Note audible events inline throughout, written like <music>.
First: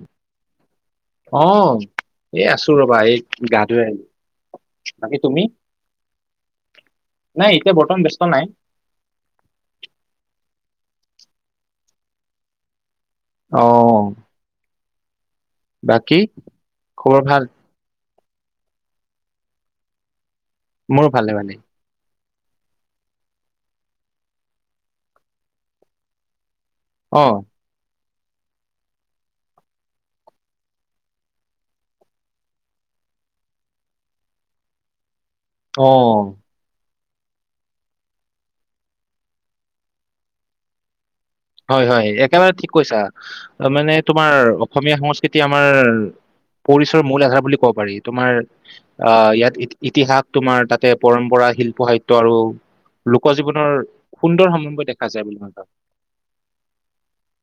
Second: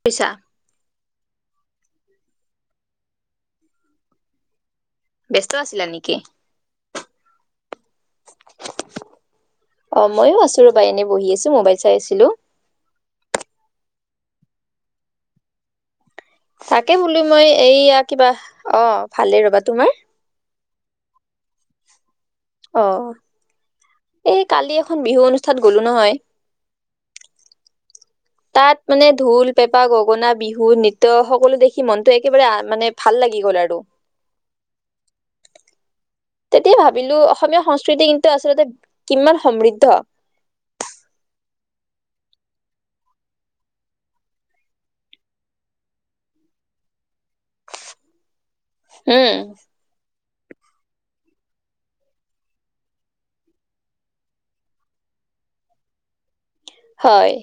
<unintelligible> চা অ', এই আছো ৰ'বা, এই গা ধুই আহিলো। বাকী তুমি ব্যস্ত আছিলা নেকি? নাই এতিয়া বৰ্তমান ব্যস্ত নাই। মই এনেই বহি আছো মোবাইল চাই আছিলো। অ', বাকী চাকে বুলি খবৰ ভাল মই এইয়াক কিবা অ' ভালেই ৰবা, তোমাৰ? মোৰো ভালে মানে। অ' এই কালি এখন বিহু অনুষ্ঠান গলো নহয়। অ', তাত মানে, ঢোল, পেঁপা, গগনা বিহু নিত্য সকলো দেখি মনটো একেবাৰে মানে ভাল লাগি গল আৰু। তেতিয়া অ', ভাবিলো অসমীয়া সংস্কৃতি কিন্তু আচলতে কিমান সমৃদ্ধ। হয়-হয় একেবাৰে ঠিক কৈছা মানে তোমাৰ অসমীয়া সংস্কৃতি আমাৰ পৰিচৰ মূল আধাৰ বুলি ক'ব পাৰি, তোমাৰ? অ' উম ইয়াত ইতিহাস তোমাৰ তাতে পৰম্পৰা শিল্প সাহিত্যয় আৰু লোক জীৱনৰ সুন্দৰ সমভময় দেখা যায় বুলি মই কওঁ। হয়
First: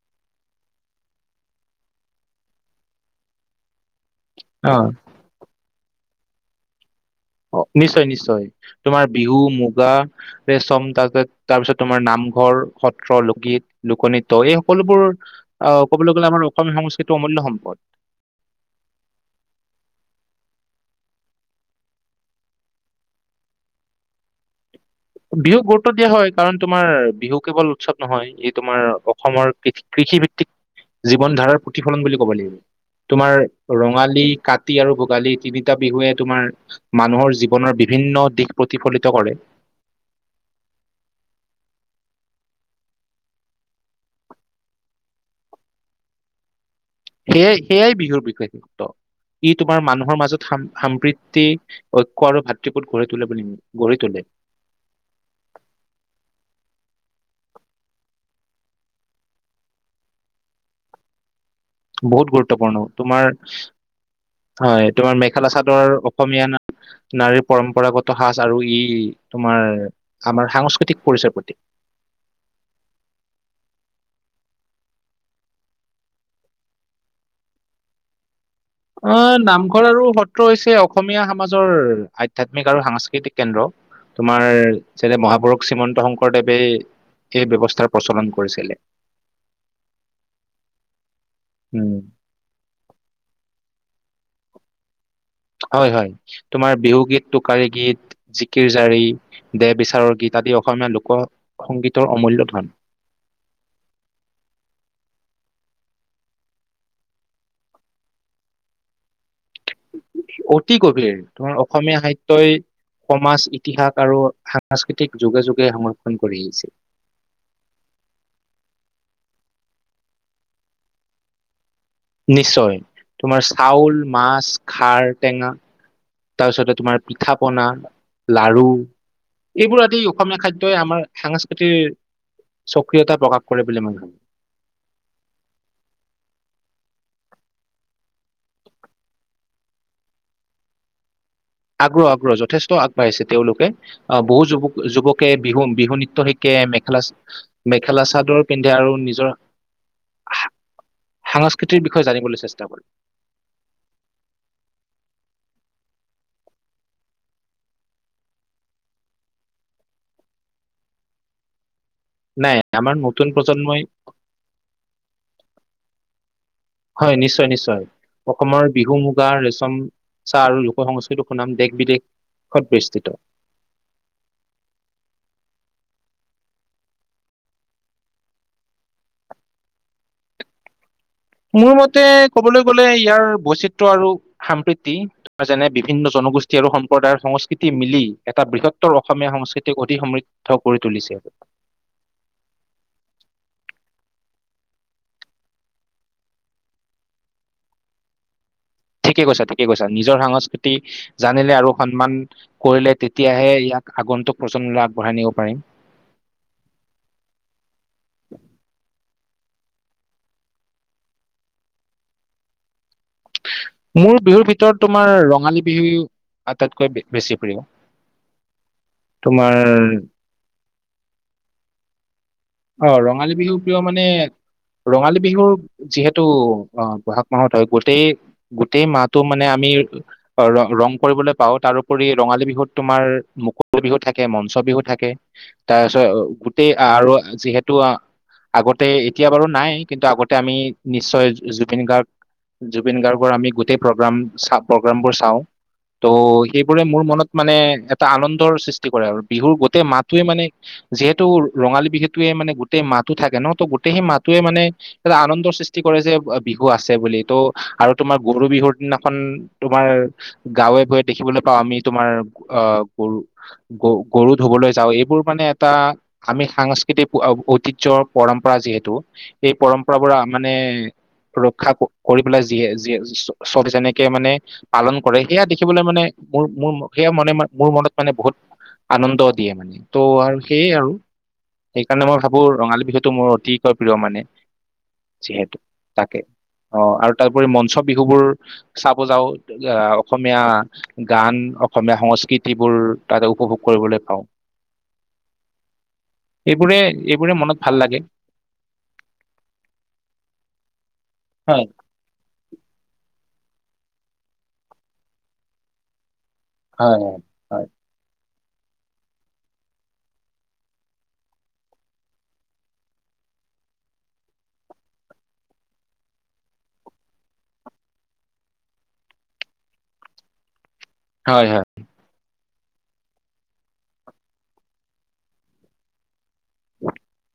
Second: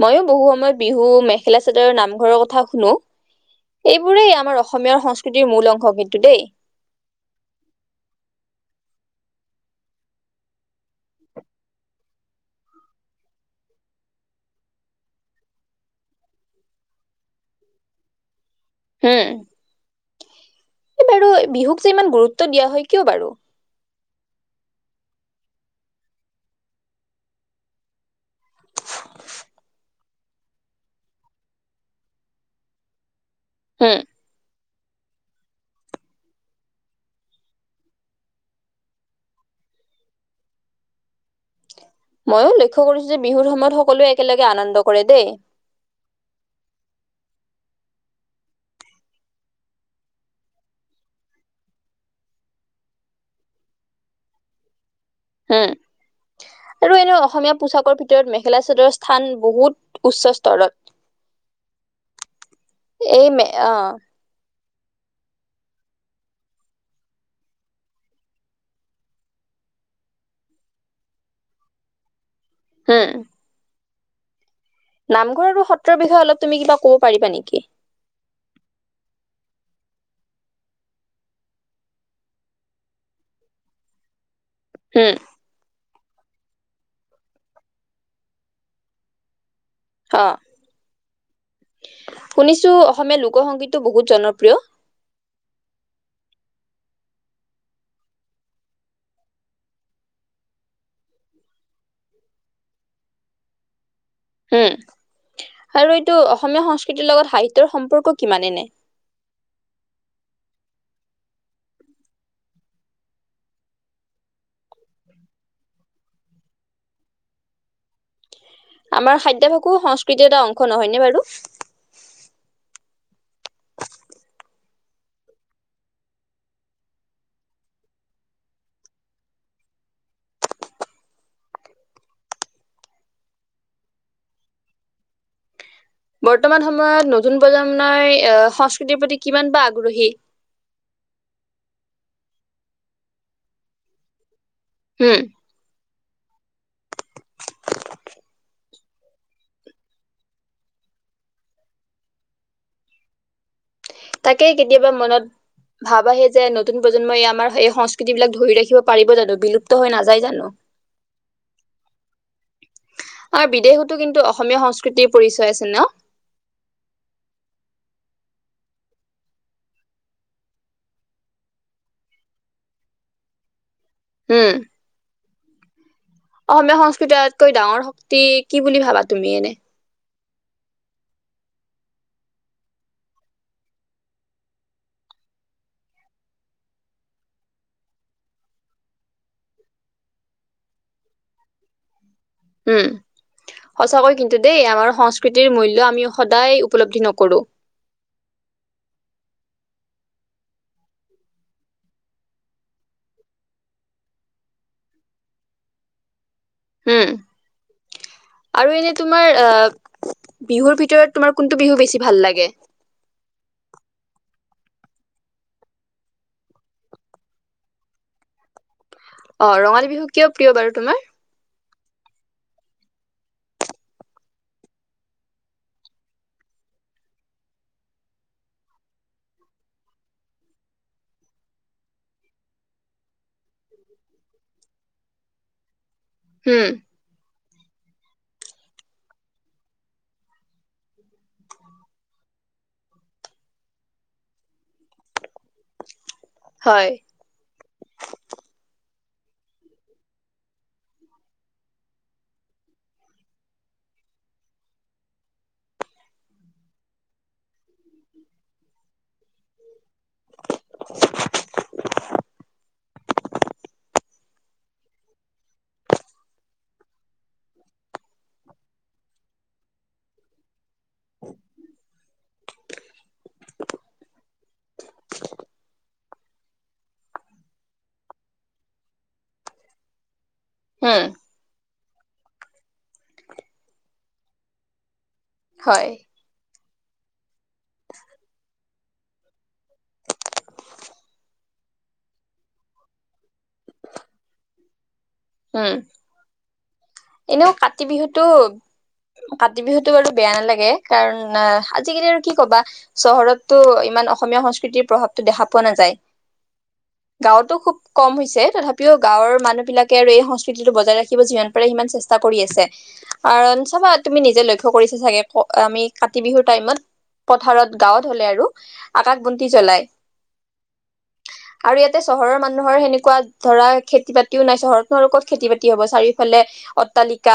ময়ো বহু সময়ত বিহু মেখেলা চাদৰ নামঘৰৰ কথা শুনো, এইবোৰেই আমাৰ ভাবো অ অসমীয়া সংস্কৃতিৰ মূল অংশ কিন্তু দেই। নিশ্চয়-নিশ্চয় তোমাৰ বিহু মুগা ৰেচম তাৰপিছত-তাৰপিছত তোমাৰ নামঘৰ সত্ৰ লোকগীত, লোকনৃত্য এই সকলোবোৰ আহ কবলৈ গলে আমাৰ অসমীয়া সংস্কৃতিৰ অমূল্য সম্পদ। উম, এই বাৰু বিহুক যে ইমান গুৰুত্ব দিয়া হয় কিয় বাৰু? বিহুক গুৰুত্ব দিয়া হয় কাৰণ তোমাৰ বিহু কেৱল উৎসৱ নহয় এই তোমাৰ অসমৰ কৃষিভিত্তিক জীৱন ধাৰাৰ প্ৰতিফলন বুলি কব লাগিব। তোমাৰ হুম। ৰঙালী কা তি আৰু ভোগালী তিনিটা বিহুৱে তোমাৰ মানুহৰ জীৱনৰ বিভিন্ন দিশ প্ৰতিফলিত কৰে ময়ো লক্ষ্য কৰিছো যে বিহুৰ সময়ত সকলোৱে একেলগে আনন্দ কৰে দেই সেয়াই সেয়াই বিহুৰ বিষেক ই তোমাৰ মানুহৰ মানুহৰ মাজত সাম্ৰীতি ঐক্য় আৰু ভাতৃবূট গঢ়ি তোলে বুলি গঢ়ি তোলে উম আৰু এনে অসমীয়া পোছাকৰ ভিতৰত মেখেলা চাদৰ স্থান বহুত উচ্চ স্তৰত বহুত গুৰুত্বপূৰ্ণ তোমাৰ এই মে অ'। হয় তোমাৰ মেখেলা চাদ ৰ অসমীয়া নাৰীৰ পৰম্পৰাগত সাজ আৰু ই তোমাৰ আমাৰ সাংস্কৃতিক পৰিচয়ৰ প্ৰতি হম নামঘৰ আৰু সত্ৰৰ বিষয়ে অলপ তুমি কিবা কব পাৰিবা নেকি আহ নামঘৰ আৰু সত্ৰ হৈছে অসমীয়া সমাজৰ আধ্যয়াত্মিক আৰু সাংস্কৃতিক কেন্দ্ৰ তোমাৰ হুম। যেনে মহাপুৰুষ শ্ৰীমন্ত শংকৰ শংকৰদেৱে এই ব্যৱস্থাৰ প্ৰচলন কৰিছিলে অঁ উম শুনিছো অসমীয়া লোক সংগীত টো বহুত জনপ্ৰিয় হয় হয় তোমাৰ বিহুগীত টোকী গীত জিকিৰ জাৰি দেহ বিচাৰৰ গীত আদি অসমীয়া লোকসংগীতৰ অমূল্য ধন উম আৰু এইটো অসমীয়া সংস্কৃতিৰ লগত সাহিত্যৰ সম্পৰ্ক কিমানেনে অতি গভীৰ তোমাৰ অসমীয়া সাহিত্যৰই সমাজ ইতিহাস আৰু সাংস্কৃতিক যোগে যোগে সংৰক্ষন কৰি আহিছে আমাৰ খাদ্য সকো সংস্কৃতিৰ এটা অংশ নহয়নে বাৰু নিশ্চয় তোমাৰ চাউল মাছ খাৰ টেঙা তাৰ পিছতে তোমাৰ পিঠা পনা লাৰু এইবোৰ আদি অসমীয়া খাদ্যই আমাৰ সাংস্কৃতিৰ সক্ৰিয়তা প্ৰকাশ কৰে বুলি মই ভাবো বৰ্তমান সময়ত নতুন প্ৰজন্মই আহ সংস্কৃতিৰ প্ৰতি কিমান বা আগ্ৰহী আগ্ৰহ আগ্ৰহ যথেষ্ট আগবাঢ়িছে তেওঁলোকে আহ বহু যুৱ উম যুৱকে বিহু বিহু নীতি ত শিকে মেখেলা মেখেলা চাদৰ পিন্ধে আৰু নিজৰ সাংস্কৃতিৰ বিষয়ে জানিবলৈ চেষ্টা কৰে তাকেই কেতিয়াবা মনত ভাব আহে যে নতুন প্ৰজন্মই আমাৰ স সংস্কৃতি বিলাক ধৰি ৰাখিব পাৰিব জানো বিলুপ্ত হৈ নাযায় জানো নাই আমাৰ নতুন আৰু প্ৰজন্মই বিদেশতো কিন্তু অসমীয়া সংস্কৃতিৰ পৰিচয় আছে ন হয় নিশ্চয় নিশ্চয় অসমৰ বিহু মুগা, ৰেচম, চাহ আৰু লোক সংস্কৃতিক সুনাম দেশ বিদেশত বিস্তৃত হম অসমীয়া সংস্কৃতি আতকৈ ডাঙৰ শক্তি কি বুলি ভাবা তুমি এনে মোৰ মতে কবলৈ গলে ইয়াৰ বৈচিত্ৰ আৰু সাম্প্ৰীতি যেনে বিভিন্ন জনগোষ্ঠী আৰু সম্প্ৰদায়ৰ সংস্কৃতি মিলি এটা বৃহত্তৰ অসমীয়া সংস্কৃতিক অধিক সমৃদ্ধ কৰি তুলিছে উম সঁচাকৈ কিন্তু দেই আমাৰ সংস্কৃতিৰ মূল্য আমি সদায় উপলব্ধি নকৰো ঠিকে কৈছো ঠিকে কৈছা নিজৰ সংস্কৃতি জানিলে আৰু সন্মান কৰিলে তেতিয়াহে ইয়াক আগন্তুক প্ৰজন্ম আগবঢ়াই নিব পাৰিম উম আৰু এনে তোমাৰ অঁ বিহুৰ ভিতৰত তোমাৰ কোনটো বিহু বেছি ভাল লাগে মোৰ বিহুৰ ভিতৰত তোমাৰ ৰঙালী বিহু আটাইতকৈ বেছি প্ৰিয় অঁ তোমাৰ ৰঙালী বিহু কিয় প্ৰিয় বাৰু তোমাৰ অ ৰঙালী বিহু কিয় মানে ৰঙালী বিহু যিহেতু অ বহাগ মাহত হয় গোটেই গোটেই মাহটো মানে আমি ৰ ৰং কৰিবলৈ পাওঁ তাৰপৰি ৰঙালী বিহুত তোমাৰ মুকল বিহু থাকে মঞ্চ বিহু থাকে তাৰ উম গোটেই আৰু যিহেতু আগতে এতিয়া বাৰু নাই কিন্তু আগতে আমি নিশ্চয় জুবিন গাৰ্গ জুবিন গাৰ্গৰ আমি গোটেই প্ৰগ্ৰাম চা প্ৰগ্ৰামবোৰ চাওঁ ত' সেইবোৰে হয় মোৰ মনত মানে এটা আনন্দৰ সৃষ্টি কৰে আৰু বিহুৰ গোটেই মাহটোৱে মানে যিহেতু ৰঙালী বিহুত য়ে মানে গোটেই মাতো থাকে ন ত গোটেই সেই মাতোয়ে মানে এটা আনন্দৰ সৃষ্টি কৰে যে বিহু আছে বুলি ত' আৰু তোমাৰ গৰু বিহুৰ দিনা খন তোমাৰ গাঁৱে গৈয়ে দেখিবলৈ পাওঁ আমি তোমাৰ অ গৰু গৰু গৰু ধুবলৈ যাওঁ এইবোৰ মানে এটা আমি সাংস তিক ঐতিয্য পৰম্পৰা যিহেতু এই পৰম্পৰা বৰা মানে ৰক্ষা কৰি পেলাই যিয়ে য যেনেকে মানে পালন কৰে সেয়া দেখিবলৈ মানে মোৰ মোৰ সেয়া মনে ম মোৰ মনত মানে বহুত আনন্দ দিয়ে মানে ত' আৰু কি আৰু আৰু উম সেইকাৰণে মই ভাবো ৰঙালী বিহুটো মোৰ অতিকৈ প্ৰিয় মানে যিহেতু হয় তাকে আহ আৰু তাৰোপৰি মঞ্চ বিহুবোৰ চাব যাওঁ আহ অসমীয়া গান, অসমীয়া সংস্কৃতিবোৰ তাতে উপভোগ কৰিবলৈ পাওঁ হম এইবোৰে এইবোৰে এনেও মনত ভাল কাতি লাগে বিহুতটো কাতি বিহুতটো বাৰু বেয়া নালাগে কাৰণ ন হয় আজিকালি আৰু কি ক'বা চহ ঘৰতো ইমান অসমীয়া সংস্কৃতিৰ প্ৰভাৱটো দেখা পোৱা নাযায় হয় গাঁৱতো হয় খুব কম হৈছে তথাপিও গাঁৱৰ মানুহ বিলাক আৰু এই সংস্কৃতিটো বজাই ৰাখিব যিমান পাৰে সিমান চেষ্টা কৰি আছে আৰু চাবা তুমি নিজে লক্ষ্য কৰিছা চাগে আমি কাতি বিহুৰ টাইমত পথাৰত গাঁৱত হলে আৰু আকাশ বন্তি জলাই হয় হয় আৰু ইয়াতে চহৰৰ মানুহ মানুহৰ সেনেকুৱা ধৰা খেতি-বাতিও নাই চহৰ আপোনাৰোকত খেতি-বাতি হ'ব চাৰিওফালে অট্টালিকা।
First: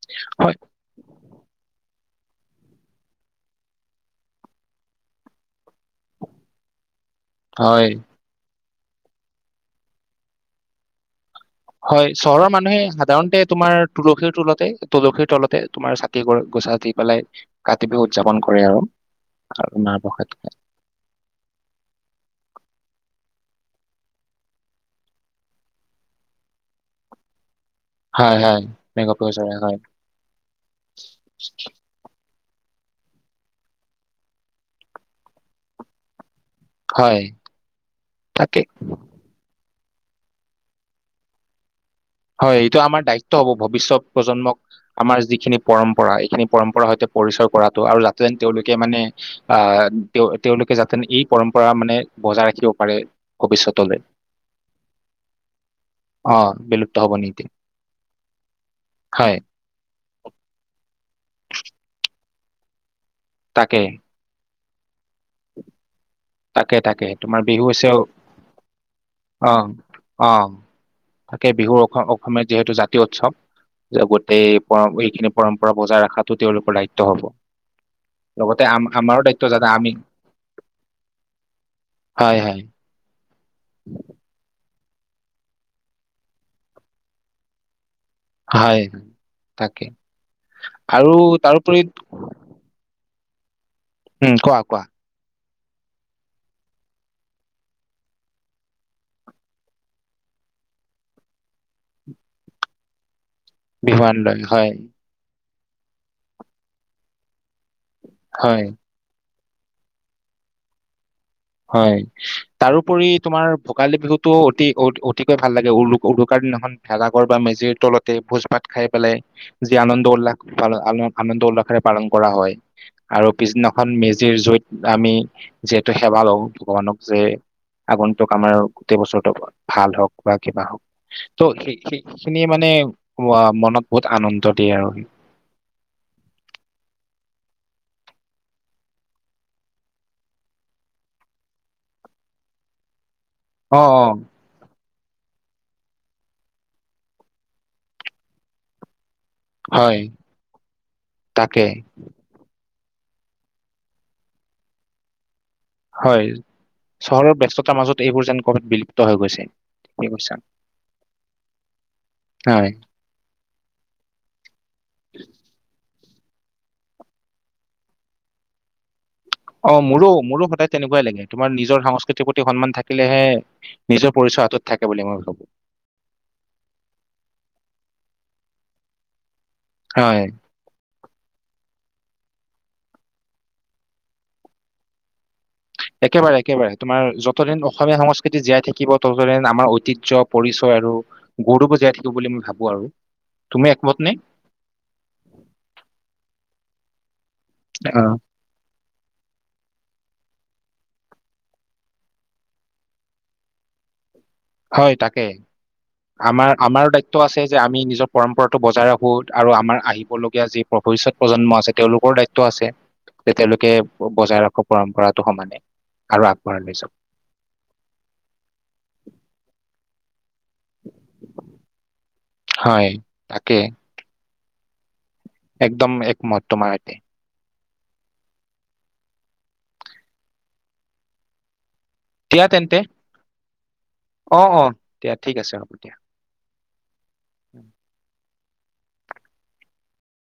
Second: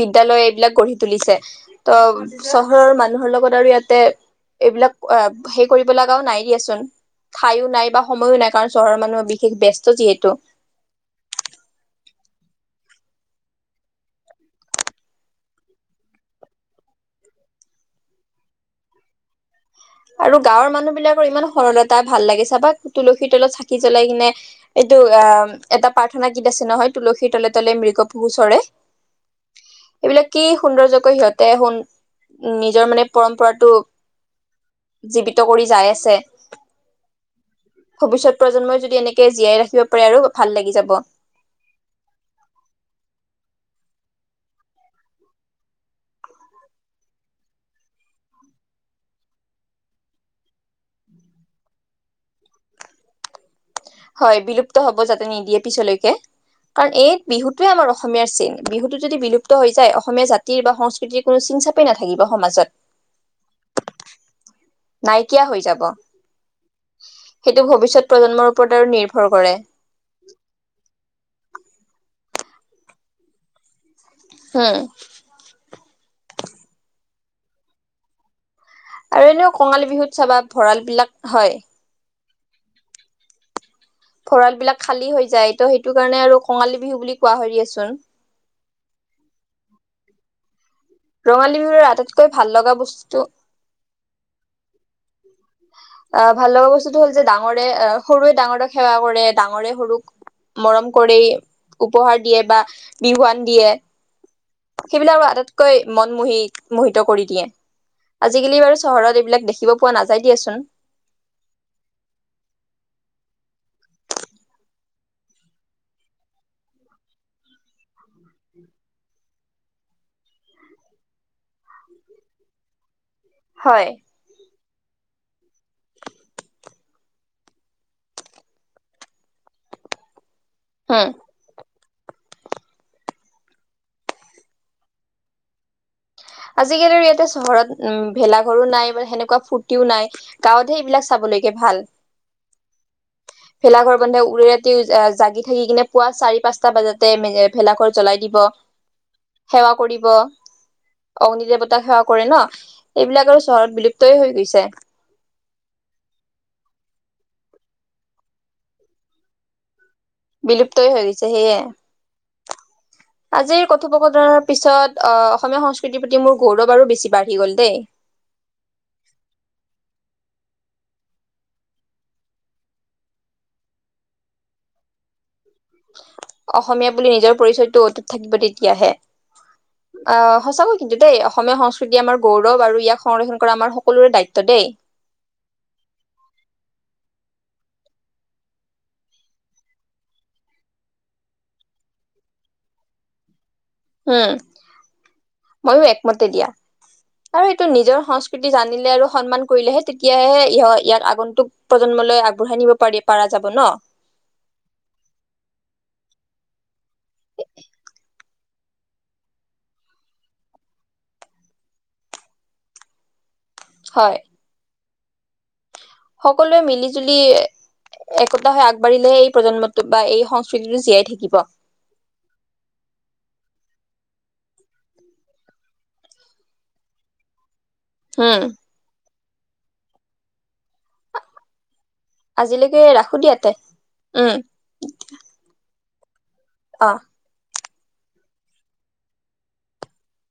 বিদ্যালয় হয় এইবিলাক গঢ়ি তুলিছে। ত চহৰৰ মানুহৰ লগত আৰু ইয়াতে এইবিলাক হেই কৰিব লগাও নাই দিয়াচোন। ঠাইয়ো নাই হয় বা সময়ো নাই। কাৰণ চহৰৰ মানুহে বিশেষ ব্যস্ত যিহেতু হয়, চহৰৰ মানুহে সাধাৰণতে তোমাৰ, তুলসীৰ তলতে তুলসীৰ তলতে তোমাৰ চাকিগছা দি পেলাই কাতি বিহু উদযাপন কৰে আৰু। আৰু মাহ প্ৰসাদ আৰু খায়। গাঁৱৰ মানুহবিলাকৰ ইমান সৰলতা ভাল লাগে চাবা। তুলসীৰ তলত চাকি জ্বলাই কিনে এইটো আ, এটা প্ৰাৰ্থনা গীত আছে নহয় তুলসীৰ তলত তলে মৃগ পহু হয় চৰে। হয় মেঘ প্ৰয়োজনে হয় এইবিলাক কি সৌন্দৰ্যকৈ সিহঁতে শুন নিজৰ মানে পৰম্পৰাটো জীৱিত কৰি যাই আছে। হয় ভৱিষ্যত তাকে প্ৰজন্মই যদি এনেকে জীয়াই ৰাখিব <unintelligible> আৰু ভাল লাগি যাব। হয় এইটো আমাৰ দায়িত্ব হ'ব ভৱিষ্যত প্ৰজন্মক, আমাৰ যিখিনি পৰম্পৰা এইখিনি পৰম্পৰা সৈতে পৰিচয় কৰাটো আৰু যাতেন তেওঁলোকে মানে আহ তেওঁ তেওঁলোকে যাতেন এই পৰম্পৰা মানে বজাই ৰাখিব পাৰে ভৱিষ্যত। হয় বিলুপ্ত হ'ব যাতে নিদিয়ে পিছলৈকে। অ বিলুপ্ত কাৰ এই হব নিদিয়ে বিহুটোৱে আমাৰ অসমীয়াৰ চিন। বিহুতো যদি হয় বিলুপ্ত হৈ যায় অসমীয়া জাতিৰ বা সংস্কৃতিৰ কোনো চিন-চাপেই নাথাকি <unintelligible> সমাজত। তাকে। নাইকিয়া হৈ যাব। তাকে তাকে, তোমাৰ সেইটো বিহু হৈছেও। ভৱিষ্যত প্ৰজন্মৰ ওপৰত আৰু নিৰ্ভৰ কৰে অ'। অ' তাকে বিহুৰ অফাৰ অসমীয়াৰ যিহেতু জাতীয় উৎসৱ। যে গোটেই হম পৰ এইখিনি পৰম্পৰা। বজাই ৰখাতো তেওঁলোকৰ দায়িত্ব হ'ব। লগত আৰু এনেও কঙালী বিহুত চাবা ভঁৰাল বিলাক হয়। হয়, হয়। ভঁৰালবিলাক খালী হৈ যায়, ত' সেইটোকাৰণে আৰু কঙালী বিহু বুলি কোৱা হয় দিয়াচোন।। হয় তাকে। আৰু ৰঙালী তাৰোপৰি বিহুৰ আটাইতকৈ ভাল লগা বস্তুটো উম কোৱা কোৱা এ ভাললগা বস্তুটো হ'ল যে ডাঙৰে, সৰুৱে ডাঙৰক সেৱা কৰে, ডাঙৰে সৰুক মৰম কৰি উপহাৰ দিয়ে বা বিহুৱান। দিয়ে বিহুৱান লয় হয় সেইবিলাক আৰু আটাইতকৈ। মন মোহি মোহিত কৰি দিয়ে। আজিকালি হয় বাৰু চহৰত এইবিলাক দেখি। দেখিব পোৱা নায চাই দিয়াচোন। হয়, তাৰোপৰি তোমাৰ ভোগালী বিহুতটো অতি অতিকৈ ভাল লাগে উৰু উৰুকাৰ দিনাখন ভেলাঘৰ বা মেজিৰ তলতে ভোজ ভাত খাই পেলাই যি আনন্দ উল্লাস আনন্দ উল্লাসৰে পালন কৰা হয়। আৰু হয় পিছদিনাখন মেজিৰ জুইত আমি যিহেতু, সেৱা লওঁ ভগৱানক যে আগন্তুক আমাৰ গোটেই বছৰটো ভাল হওক। বা কিবা উম হওক ত সেই সেই খিনিয়ে মানে মনত বহুত আনন্দ দিয়ে আৰু। আজিকালি আৰু ইয়াতে চহৰত উ ভেলাঘৰো নাই বা সেনেকুৱা ফুৰ্তিও নাই গাঁৱতহে এইবিলাক চাবলৈকে ভাল। ভেলা অ ঘৰ অ বন্ধে উৰি ৰাতি। জাগি থাকি কিনে পুৱা চাৰি পাঁচটা বজাতে ভেলাঘৰ জ্বলাই দিব। সেৱা হয় কৰিব। অগ্নি তাকে দেৱতাক সেৱা কৰে ন। এইবিলাক আৰু চহৰত বিলুপ্তয় হৈ গৈছে। হয় চহৰৰ ব্যস্ততাৰ মাজত এইবোৰ যেন কবাত বিলুপ্ত হৈ গৈছে। ঠিকে কৈছা বিলুপ্তই হৈ গৈছে সেয়ে হয় আজিৰ কথোপকথনৰ পিছত অ অসমীয়া সংস্ক সংস্কৃতিৰ প্ৰতি মোৰ গৌৰৱ বাৰো বেছি বাঢ়ি গ'ল দেই। অ মোৰো মোৰো সদায় তেনেকুৱাই লাগে তোমাৰ নিজৰ সংস্কৃতিৰ প্ৰতি সন্মান থাকিলেহে নিজৰ পৰিচয় হাতত থাকে বুলি মই ভাবো অসমীয়া বুলি নিজৰ পৰিচয়টো অটুত থাকিব তেতিয়াহে অ হয় সঁচাকৈ কিন্তু দেই অসমীয়া সংস্কৃতি আমাৰ গৌৰৱ আৰু ইয়াক সংৰক্ষণ কৰা আমাৰ সকলোৰে দায়িত্ব দেই একেবাৰে একেবাৰে তোমাৰ য ততদিন অসমীয়া সংস্কৃতি জীয়াই থাকিব ততদন আমাৰ ঐতিজ্য পৰিচয় আৰু গৌৰৱবো জীয়াই থাকিব বুলি মই ভাবো আৰু তুমি একমত নে? উম ময়ো একমতে দিয়া আৰু এইটো নিজৰ আহ সংস্কৃতি জানিলে আৰু সন্মান কৰিলেহে তেতিয়াহে ইহ ইয়াত আগন্তুক প্ৰজন্মলৈ আগবঢ়াই নিব পাৰি পাৰা যাব ন হয় তাকে আমাৰ আমাৰো দায়িত্ আছে যে আমি নিজক পৰম্পৰাটো বজাই ৰাখোঁ আৰু আমাৰ আহিবলগীয়া যি ভৱিষ্যত প্ৰজন্ম আছে তেওঁলোকৰ দায়িত্ব আছে তে তেওঁলোকে হয় বজাই ৰাখক পৰম্পৰাটো সমানে আৰু সকলোৱে আগবঢ়াই লৈ মিলি যাওক জুলি একতা হৈ আগবাঢ়িলেহে এই প্ৰজন্ম বা এই সংস্ক সতিটো জীয়াই থাকিব হয় তাকে একদম এক মহত্মা ৰাইট হোম দিয়া তেন্তে আজিলৈকে ৰাখো দিয়া তে উম অ অ দিয়া ঠিক আছে হ'ব দিয়া অ উম